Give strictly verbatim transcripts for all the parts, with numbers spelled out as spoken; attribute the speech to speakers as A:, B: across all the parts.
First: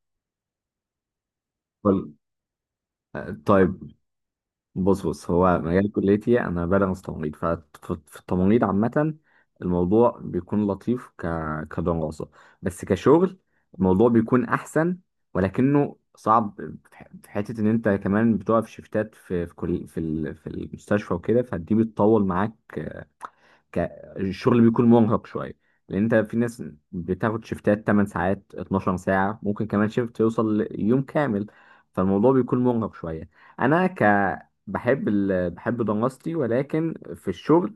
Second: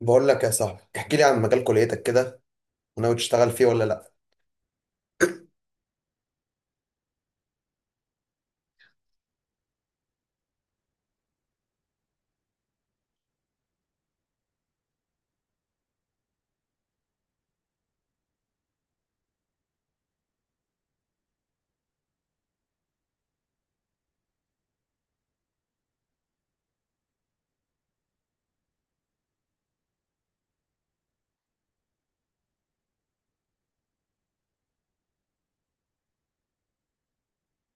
A: بقول لك يا صاحبي، احكي لي عن مجال كليتك
B: طيب
A: كده. وناوي تشتغل فيه ولا
B: طيب،
A: لا؟
B: بص بص هو مجال كليتي، انا بدرس تمريض. ففي التمريض عامة، الموضوع بيكون لطيف ك... كدراسة، بس كشغل الموضوع بيكون احسن، ولكنه صعب. في ح- في حتة ان انت كمان بتقف شيفتات في في كل... في ال... في المستشفى وكده، فدي بتطول معاك. ك... الشغل بيكون مرهق شويه، لان انت في ناس بتاخد شيفتات 8 ساعات اتناشر ساعة ساعه، ممكن كمان شيفت يوصل ليوم كامل. فالموضوع بيكون مرهق شويه. انا ك بحب ال... بحب دراستي، ولكن في الشغل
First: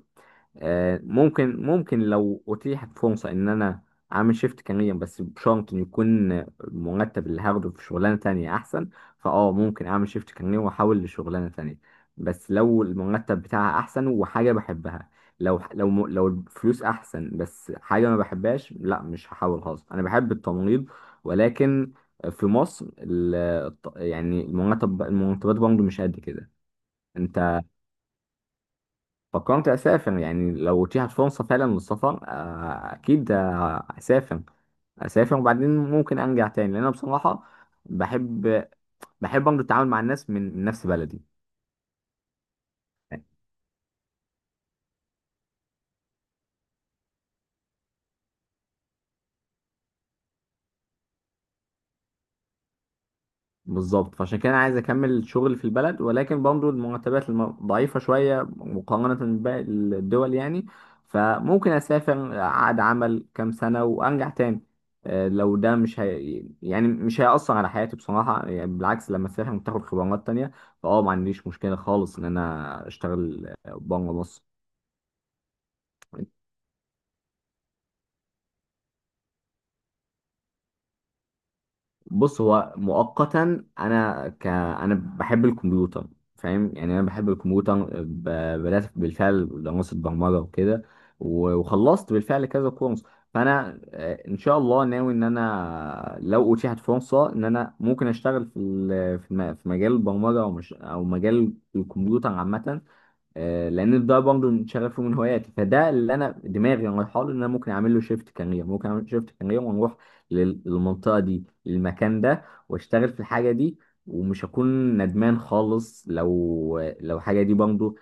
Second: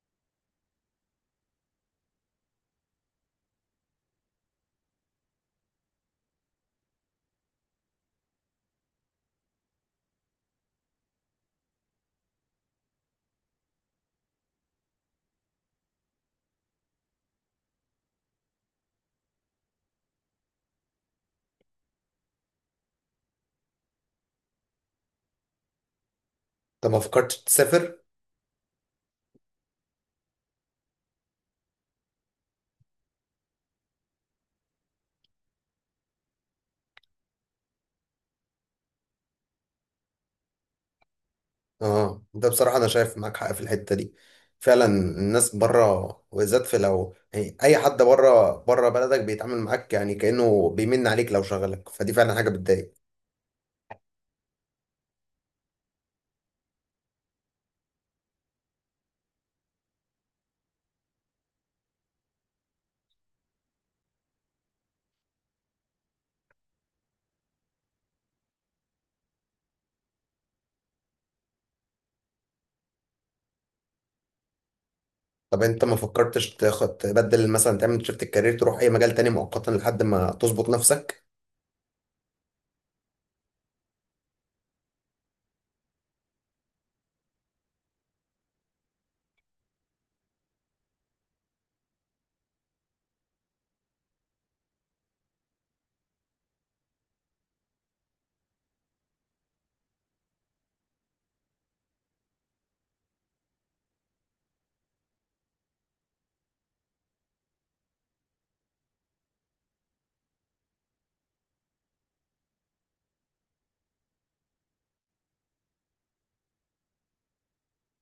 B: آه، ممكن ممكن لو اتيحت فرصه ان انا اعمل شيفت كارير، بس بشرط ان يكون المرتب اللي هاخده في شغلانه تانية احسن. فاه ممكن اعمل شيفت كارير واحاول لشغلانه تانية، بس لو المرتب بتاعها احسن وحاجه بحبها. لو لو م- لو الفلوس احسن بس حاجه ما بحبهاش، لا مش هحاول خالص، انا بحب التمريض. ولكن في مصر ال- الط- يعني المرتب المرتبات برضه مش قد كده.
A: انت ما فكرتش
B: انت
A: تسافر؟
B: فكرت اسافر يعني؟ لو اتيحت فرصه فعلا للسفر، آه، اكيد، آه، اسافر. اسافر وبعدين ممكن ارجع تاني، لان انا بصراحه بحب بحب برضه التعامل مع الناس من من نفس بلدي.
A: اه، ده بصراحه انا شايف معاك حق في الحته دي. فعلا الناس بره، وبالذات في لو يعني اي حد بره بره بلدك بيتعامل معاك، يعني كانه بيمن عليك لو شغلك، فدي فعلا حاجه بتضايق.
B: بالظبط، فعشان كده انا عايز اكمل شغلي في البلد، ولكن برضه المرتبات الم- ضعيفه شويه مقارنه بباقي الدول يعني. فممكن اسافر اقعد عمل كام سنه وارجع تاني. آه، لو ده مش هي... يعني مش هيأثر على حياتي بصراحه، يعني بالعكس لما اسافر بتاخد خبرات تانية. فاه ما عنديش مشكله خالص ان انا اشتغل بره مصر.
A: طب انت ما فكرتش تاخد تبدل، مثلا تعمل شيفت الكارير تروح اي مجال تاني مؤقتا لحد ما تظبط نفسك؟
B: بص، هو مؤقتا انا ك انا بحب الكمبيوتر. فاهم، يعني انا بحب الكمبيوتر، ب- بدات بالفعل دراسه برمجه وكده. و- وخلصت بالفعل كذا كورس. فانا آه، ان شاء الله ناوي ان انا لو اتيحت فرصه ان انا ممكن اشتغل في ال- في الم- في مجال البرمجه، او مش او مجال الكمبيوتر عامه. آه، لان ده برضه من شغفي ومن هواياتي. فده اللي انا دماغي رايحه له، ان انا ممكن اعمل له شيفت كارير، ممكن اعمل شيفت كارير ونروح لل- للمنطقه دي، للمكان ده، واشتغل في الحاجه دي. ومش هكون ندمان خالص لو لو الحاجه دي برضه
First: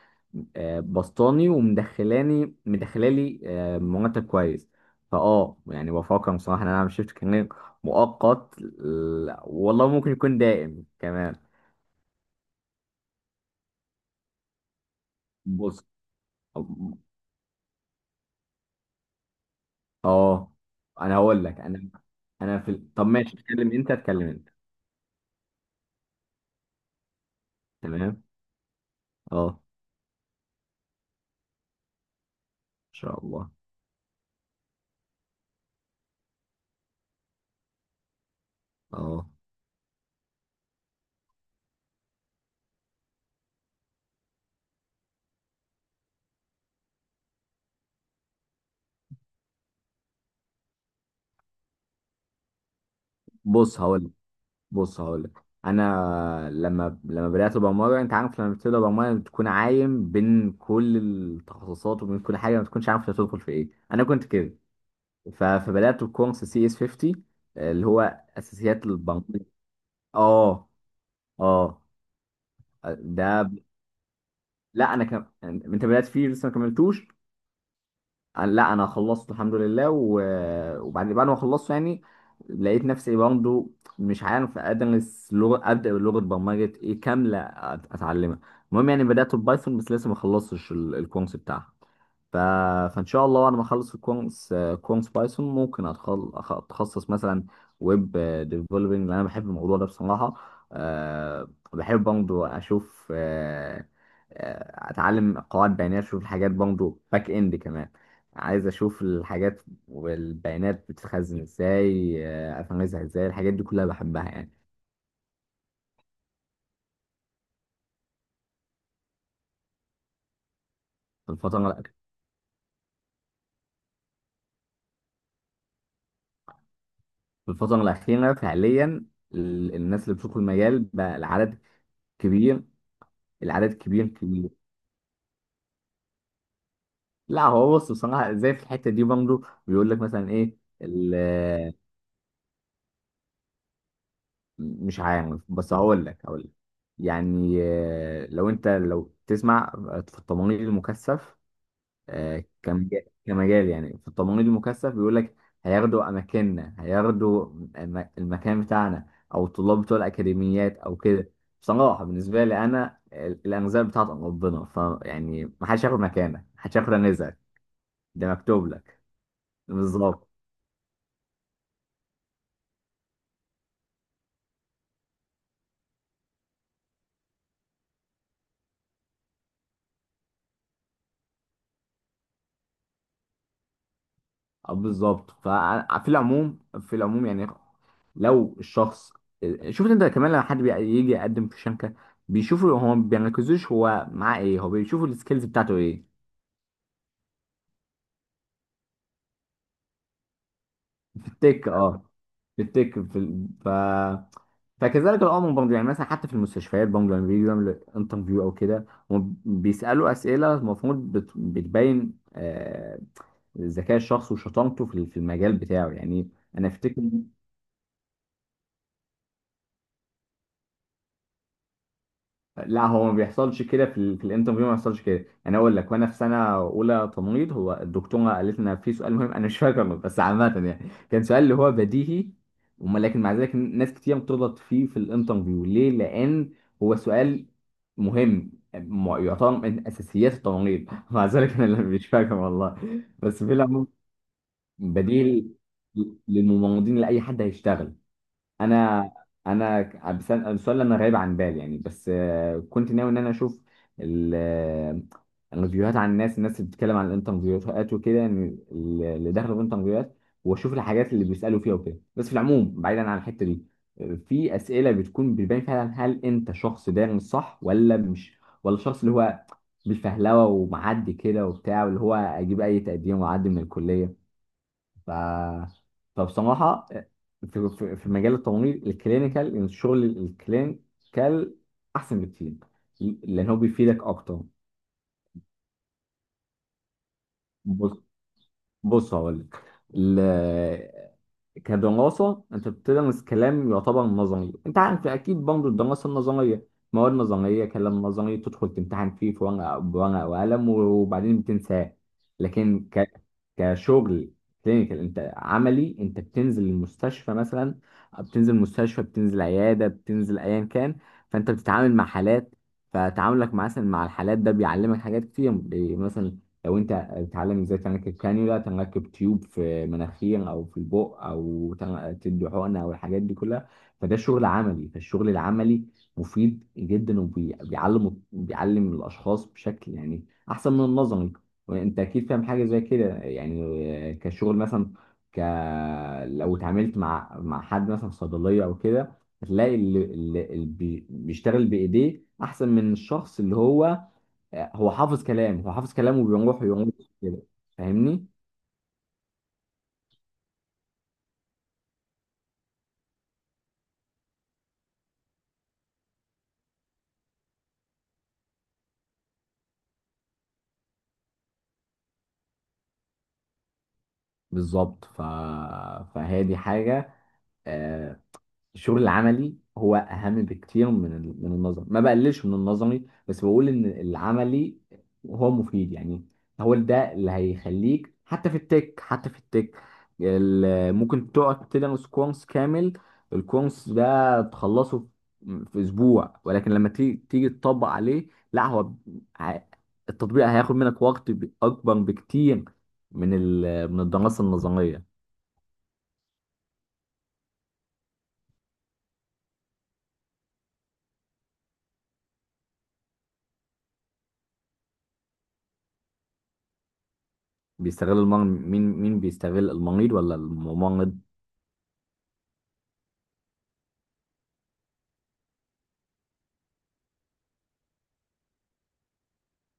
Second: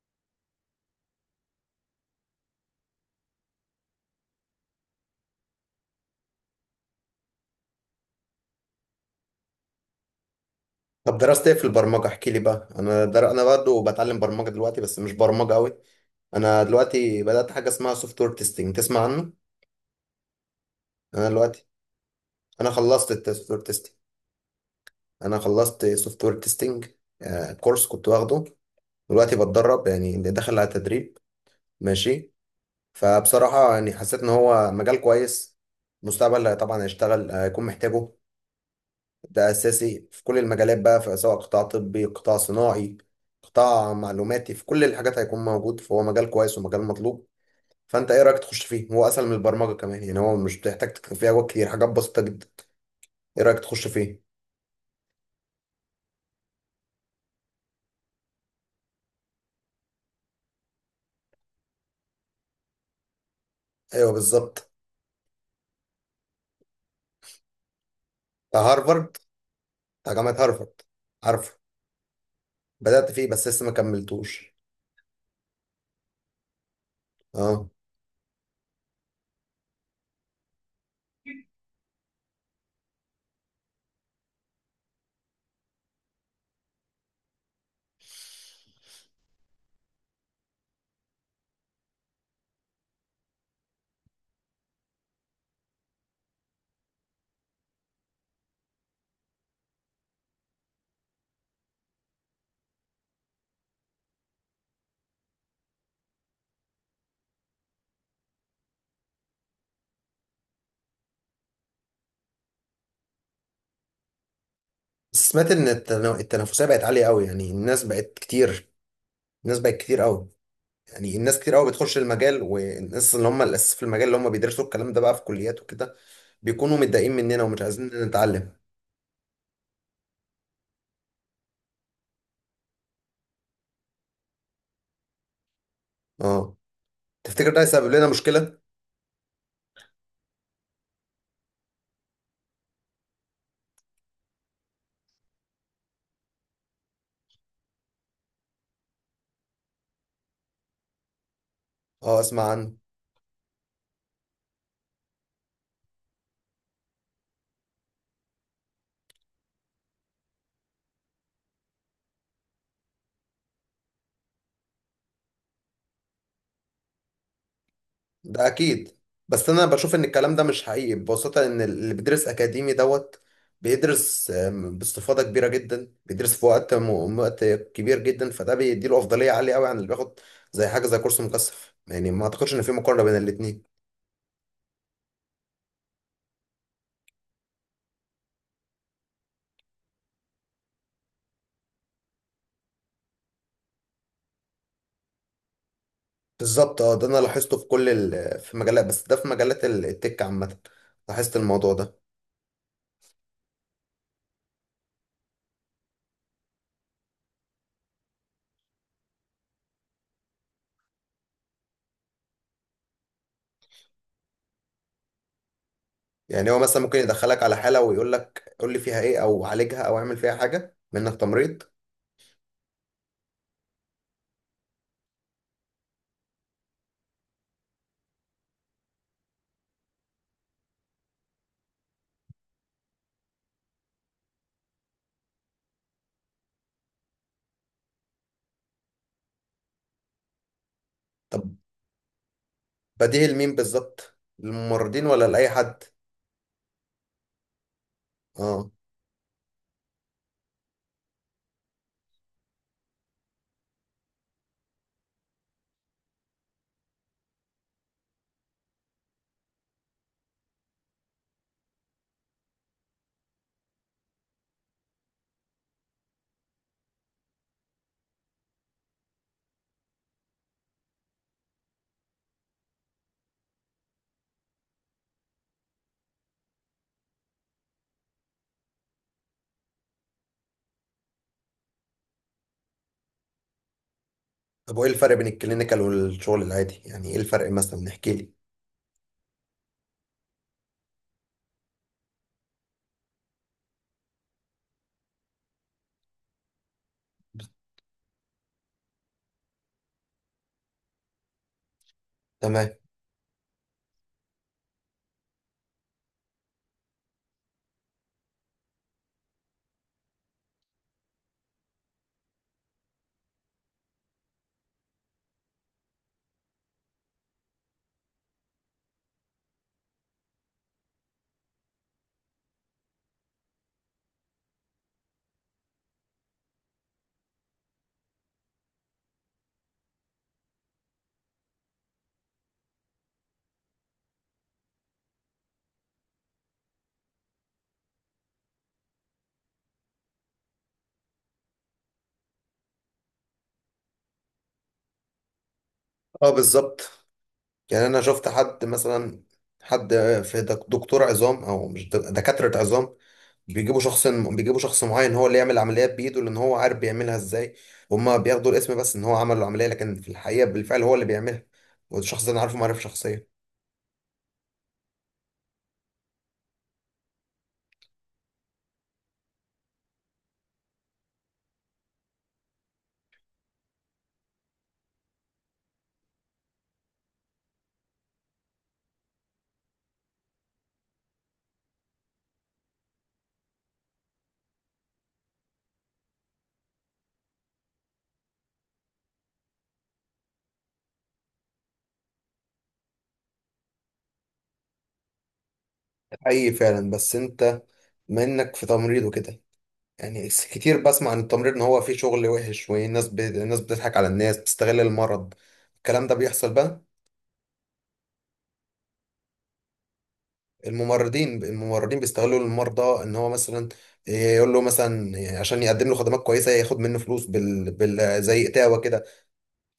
B: آه، بسطاني، ومدخلاني مدخلالي آه، مرتب كويس. فاه يعني بفكر بصراحه ان انا اعمل شيفت كارير مؤقت. لا، والله ممكن يكون دائم
A: طب
B: كمان.
A: درست ايه في البرمجة؟ احكي لي بقى. انا در... انا برضه بتعلم برمجة دلوقتي، بس مش برمجة قوي.
B: بص،
A: انا دلوقتي بدأت حاجة اسمها سوفت وير تيستنج، تسمع عنه؟
B: اه انا
A: انا
B: هقول لك.
A: دلوقتي
B: انا انا
A: انا
B: في ال- طب
A: خلصت
B: ماشي،
A: السوفت وير
B: اتكلم انت
A: تيستنج.
B: اتكلم انت.
A: انا خلصت سوفت وير تيستنج كورس كنت
B: تمام.
A: واخده. دلوقتي
B: اه، ان
A: بتدرب، يعني داخل على تدريب. ماشي.
B: شاء الله.
A: فبصراحة يعني حسيت ان هو مجال كويس، مستقبل طبعا هيشتغل، هيكون محتاجه.
B: اه،
A: ده اساسي في كل المجالات بقى، في سواء قطاع طبي، قطاع صناعي، قطاع معلوماتي. في كل الحاجات هيكون موجود، فهو مجال كويس ومجال مطلوب. فانت ايه رايك تخش فيه؟ هو اسهل من البرمجه كمان يعني، هو مش بتحتاج تكتب فيه حاجات كتير، حاجات بسيطه جدا. ايه رايك
B: بص
A: تخش
B: هقول لك.
A: فيه؟
B: بص هقول لك انا لما لما بدات البرمجه. انت عارف، لما بتبدا برمجه بتكون عايم بين كل التخصصات وبين كل حاجه، ما تكونش عارف انت هتدخل في ايه. انا
A: ايوه
B: كنت كده.
A: بالظبط.
B: ف- فبدات بكورس سي اس خمسين، اللي هو
A: بتاع
B: اساسيات
A: هارفارد.
B: البرمجه.
A: بتاع جامعه
B: اه،
A: هارفارد. عارفه.
B: اه،
A: بدات فيه بس
B: ده.
A: لسه ما كملتوش.
B: لا، انا كم... انت بدات فيه لسه ما كملتوش.
A: اه.
B: أنا- لا، انا خلصت الحمد لله. و- وبعد بعد ما خلصت يعني، لقيت نفسي برضه مش عارف، ادرس لغه ابدا بلغه برمجه ايه كامله أت- اتعلمها. المهم، يعني بدات ببايثون بس لسه ما خلصتش ال- الكورس بتاعها. ف... فان شاء الله وانا ما اخلص الكورس، كورس بايثون، ممكن أتخل... أخ- اتخصص مثلا ويب ديفلوبينج، لان انا بحب الموضوع ده بصراحه. أه... بحب برضو اشوف أه... آه، اتعلم قواعد بيانات، اشوف الحاجات برضو، باك اند كمان. عايز اشوف الحاجات والبيانات بتتخزن ازاي، آه، افهمها ازاي. الحاجات دي كلها بحبها يعني.
A: بس سمعت ان التنا- التنافسيه بقت عاليه قوي، يعني الناس بقت كتير. الناس بقت كتير قوي. يعني
B: في
A: الناس كتير قوي
B: الفتره
A: بتخش المجال، والناس اللي هم الاساس في المجال اللي هم بيدرسوا الكلام ده بقى في كليات وكده بيكونوا متضايقين مننا
B: في
A: ومش
B: الفتره
A: عايزين
B: الاخيره
A: نتعلم.
B: فعليا ال- الناس اللي بتدخل المجال بقى، العدد كبير. العدد كبير كبير.
A: اه،
B: لا،
A: تفتكر ده
B: هو
A: هيسبب
B: بص،
A: لنا
B: بصراحة زي
A: مشكلة؟
B: في الحتة دي برضه. بيقول لك مثلا ايه ال- آه، مش عارف، بس هقول لك. هقول لك يعني آه، لو انت، لو تسمع في التمريض المكثف،
A: اه، اسمع
B: آه،
A: عنه.
B: كمجال، كمجال يعني في التمريض المكثف بيقول لك هياخدوا اماكننا، هياخدوا الم- المكان بتاعنا، او الطلاب بتوع الاكاديميات او كده. بصراحة، بالنسبة لي انا ال- الانزال بتاعت ربنا. فيعني ما حدش ياخد مكانك، ما حدش ياخد رزقك، ده
A: ده
B: مكتوب
A: اكيد.
B: لك.
A: بس انا بشوف ان
B: بالظبط،
A: الكلام ده مش حقيقي ببساطة، ان اللي بيدرس اكاديمي دوت بيدرس آم، باستفاضة كبيرة جدا، بيدرس في وقت م- وقت كبير جدا، فده بيديله افضلية عالية قوي عن اللي بياخد زي حاجة زي كورس مكثف. يعني ما اعتقدش ان في مقارنة بين الاتنين.
B: آه، بالظبط. ففي العموم في العموم يعني لو الشخص، شفت انت كمان لما حد بي- يجي يقدم في شنكه، بيشوفوا، هو ما بيركزوش هو معاه ايه، هو بيشوفوا السكيلز بتاعته ايه.
A: بالظبط. اه، ده انا لاحظته في كل ال... في مجالات، بس ده في مجالات ال- التك عامة.
B: في
A: لاحظت
B: التك،
A: الموضوع ده.
B: اه. في التك، في ال... ف... فكذلك الامر برضه يعني. مثلا حتى في المستشفيات برضه، لما بيجوا يعملوا انترفيو او كده، هم بيسالوا اسئله المفروض بت... بتبين آه، ذكاء الشخص وشطارته في ال- في المجال بتاعه يعني.
A: يعني هو
B: انا
A: مثلا ممكن
B: افتكر،
A: يدخلك على حالة ويقول لك قول لي فيها ايه، او عالجها، او اعمل فيها حاجة منك تمريض.
B: لا هو ما بيحصلش كده في, ال... في الانترفيو ما بيحصلش كده. انا اقول لك، وانا في سنه اولى تمريض، هو الدكتوره قالت لنا في سؤال مهم، انا مش فاكره بس عامه يعني، كان سؤال اللي هو بديهي، وما لكن مع ذلك ناس كتير بتغلط فيه في الانترفيو. ليه؟ لان هو سؤال مهم، م- يعتبر من اساسيات التمريض مع
A: طب
B: ذلك انا اللي مش فاكر والله.
A: بديه
B: بس في
A: لمين
B: العموم،
A: بالظبط، للممرضين ولا
B: بديهي
A: لأي حد؟
B: للممرضين، لاي حد هيشتغل.
A: اه.
B: انا انا بسأل السؤال، انا غايب عن بالي يعني، بس آه، كنت ناوي ان انا اشوف ال- آه، الفيديوهات عن الناس، الناس اللي بتتكلم عن الانترفيوهات وكده يعني، اللي داخله في الانترفيوهات، واشوف الحاجات اللي بيسالوا فيها وكده. بس في العموم، بعيدا عن الحته دي، آه، في اسئله بتكون بتبين فعلا هل انت شخص دارس صح، ولا مش، ولا الشخص اللي هو بالفهلوه ومعدي كده وبتاع، واللي هو اجيب اي تقدير واعدي من الكليه. ف... فبصراحة في, في في مجال التمريض الكلينيكال، الشغل الكلينيكال أحسن بكتير، لأن هو بيفيدك أكتر.
A: طب وايه الفرق بين الكلينيكال والشغل العادي؟ يعني ايه الفرق مثلا،
B: بص،
A: نحكي لي.
B: بص هقول لك، كدراسة أنت بتدرس كلام يعتبر نظري. أنت عارف أكيد برضه، الدراسة النظرية مواد نظرية، كلام نظري، تدخل تمتحن فيه في ورقة بورقة وقلم وبعدين بتنساه.
A: تمام.
B: لكن ك... كشغل كلينيكال، أنت عملي، أنت بتنزل المستشفى مثلا، بتنزل مستشفى، بتنزل عيادة، بتنزل أيا كان. فأنت بتتعامل مع حالات. فتعاملك مثلا مع الحالات ده بيعلمك حاجات كتير، بي- مثلا لو أنت تتعلم ازاي تنكب كانيولا، تنكب تيوب في مناخير او في البق، او تن- تدي حقنه، او الحاجات دي كلها. فده شغل عملي. فالشغل العملي مفيد جدا وبيعلم، بيعلم الاشخاص بشكل يعني احسن من النظري. وانت اكيد فاهم حاجه زي كده يعني. كشغل مثلا، ك لو اتعاملت مع مع حد مثلا في صيدليه او كده، هتلاقي اللي, اللي اللي بي- بيشتغل بايديه احسن من الشخص اللي هو، هو حافظ كلام. هو حافظ كلام
A: اه،
B: وبيروح
A: بالظبط.
B: يقول كده،
A: يعني انا شفت
B: فاهمني.
A: حد مثلا، حد في دك- دكتور عظام، او مش دك- دكاترة عظام. بيجيبوا شخص بيجيبوا شخص معين هو اللي يعمل العمليات بايده، لان هو عارف بيعملها ازاي. هما بياخدوا الاسم بس ان هو عمل العمليه، لكن في الحقيقه بالفعل هو اللي بيعملها. والشخص ده انا عارفه معرفه شخصيه.
B: بالظبط. ف... فهي دي حاجة. آه، الشغل العملي هو اهم بكتير من ال- من النظري. ما بقللش من النظري، بس بقول ان العملي هو مفيد يعني. هو ده اللي هيخليك حتى في التك، حتى في التك. ال- ممكن تقعد تدرس كورس كامل، الكورس ده تخلصه في في اسبوع، ولكن لما تيجي، تيجي تطبق عليه، لا هو ب- ع- التطبيق هياخد منك وقت ب- اكبر بكتير من ال- من الدراسة النظرية.
A: اي فعلا. بس انت منك في تمريض وكده، يعني س- كتير بسمع عن التمريض ان هو فيه شغل وحش، والناس ب... الناس بتضحك على الناس، بتستغل المرض. الكلام ده بيحصل بقى؟
B: بيستغل المرض مين؟ مين بيستغل المريض ولا الممرض؟
A: الممرضين، الممرضين بيستغلوا المرضى، ان هو مثلا يقول له مثلا عشان يقدم له خدمات كويسه ياخد منه فلوس بال... بال... زي اتاوه كده.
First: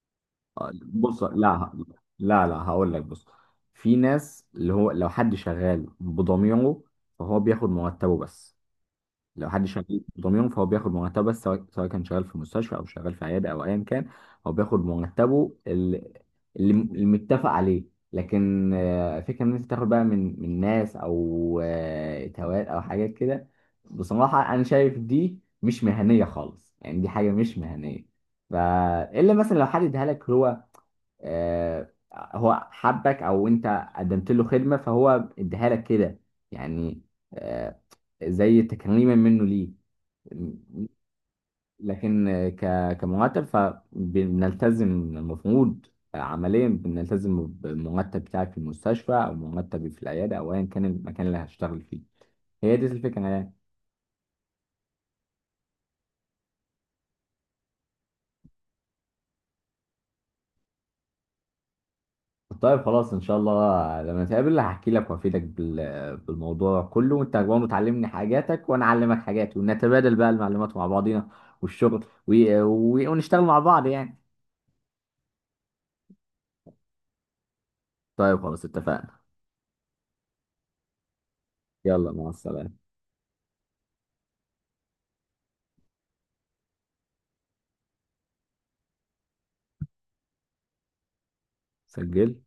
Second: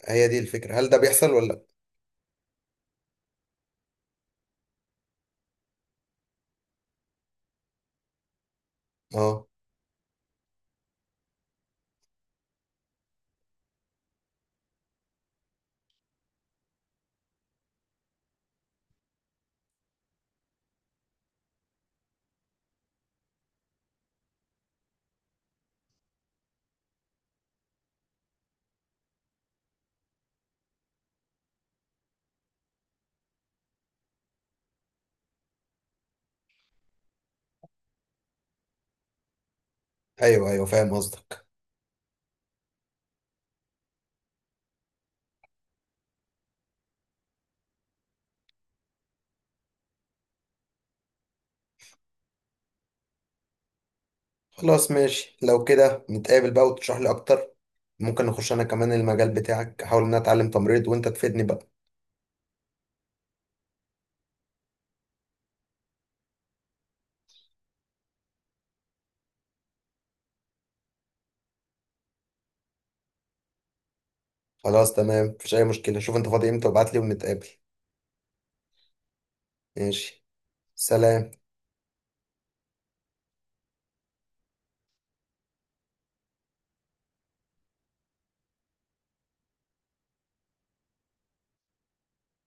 A: هي دي الفكرة، هل ده
B: بص،
A: بيحصل ولا لأ؟
B: لا لا لا، هقول لك. بص، في ناس اللي هو لو حد شغال بضميره فهو بياخد مرتبه بس.
A: اه.
B: لو حد شغال بضميره فهو بياخد مرتبه بس، سواء سواء كان شغال في مستشفى او شغال في عياده او ايا كان. هو بياخد مرتبه اللي اللي المتفق عليه. لكن آه، فكره ان انت تاخد بقى من من ناس، او آه، توات او حاجات كده، بصراحه انا شايف دي مش مهنيه خالص يعني، دي حاجه مش مهنيه. فالا مثلا لو حد اديها لك، هو آه، هو حبك، او انت قدمت له خدمه فهو اديها لك كده يعني، آه، زي تكريما منه ليه.
A: ايوه ايوه، فاهم قصدك.
B: لكن آه، ك- كمرتب فبنلتزم، المفروض آه، عمليا بنلتزم بالمرتب بتاعك في المستشفى، او مرتبي في العياده، او ايا كان المكان اللي هشتغل فيه. هي دي الفكره يعني.
A: خلاص ماشي، لو كده نتقابل بقى وتشرح لي اكتر. ممكن نخش انا كمان المجال بتاعك، احاول ان أنا اتعلم تمريض وانت تفيدني بقى.
B: طيب خلاص، ان شاء الله لما نتقابل هحكي لك وافيدك بال- بالموضوع كله، وانت برضه تعلمني حاجاتك وانا اعلمك حاجاتي ونتبادل بقى المعلومات مع بعضينا، والشغل و... و... ونشتغل مع بعض يعني.
A: خلاص تمام، مفيش اي مشكلة. شوف انت فاضي امتى وابعت لي ونتقابل.
B: طيب خلاص اتفقنا.
A: ماشي. سلام.
B: يلا مع السلامة. سجلت.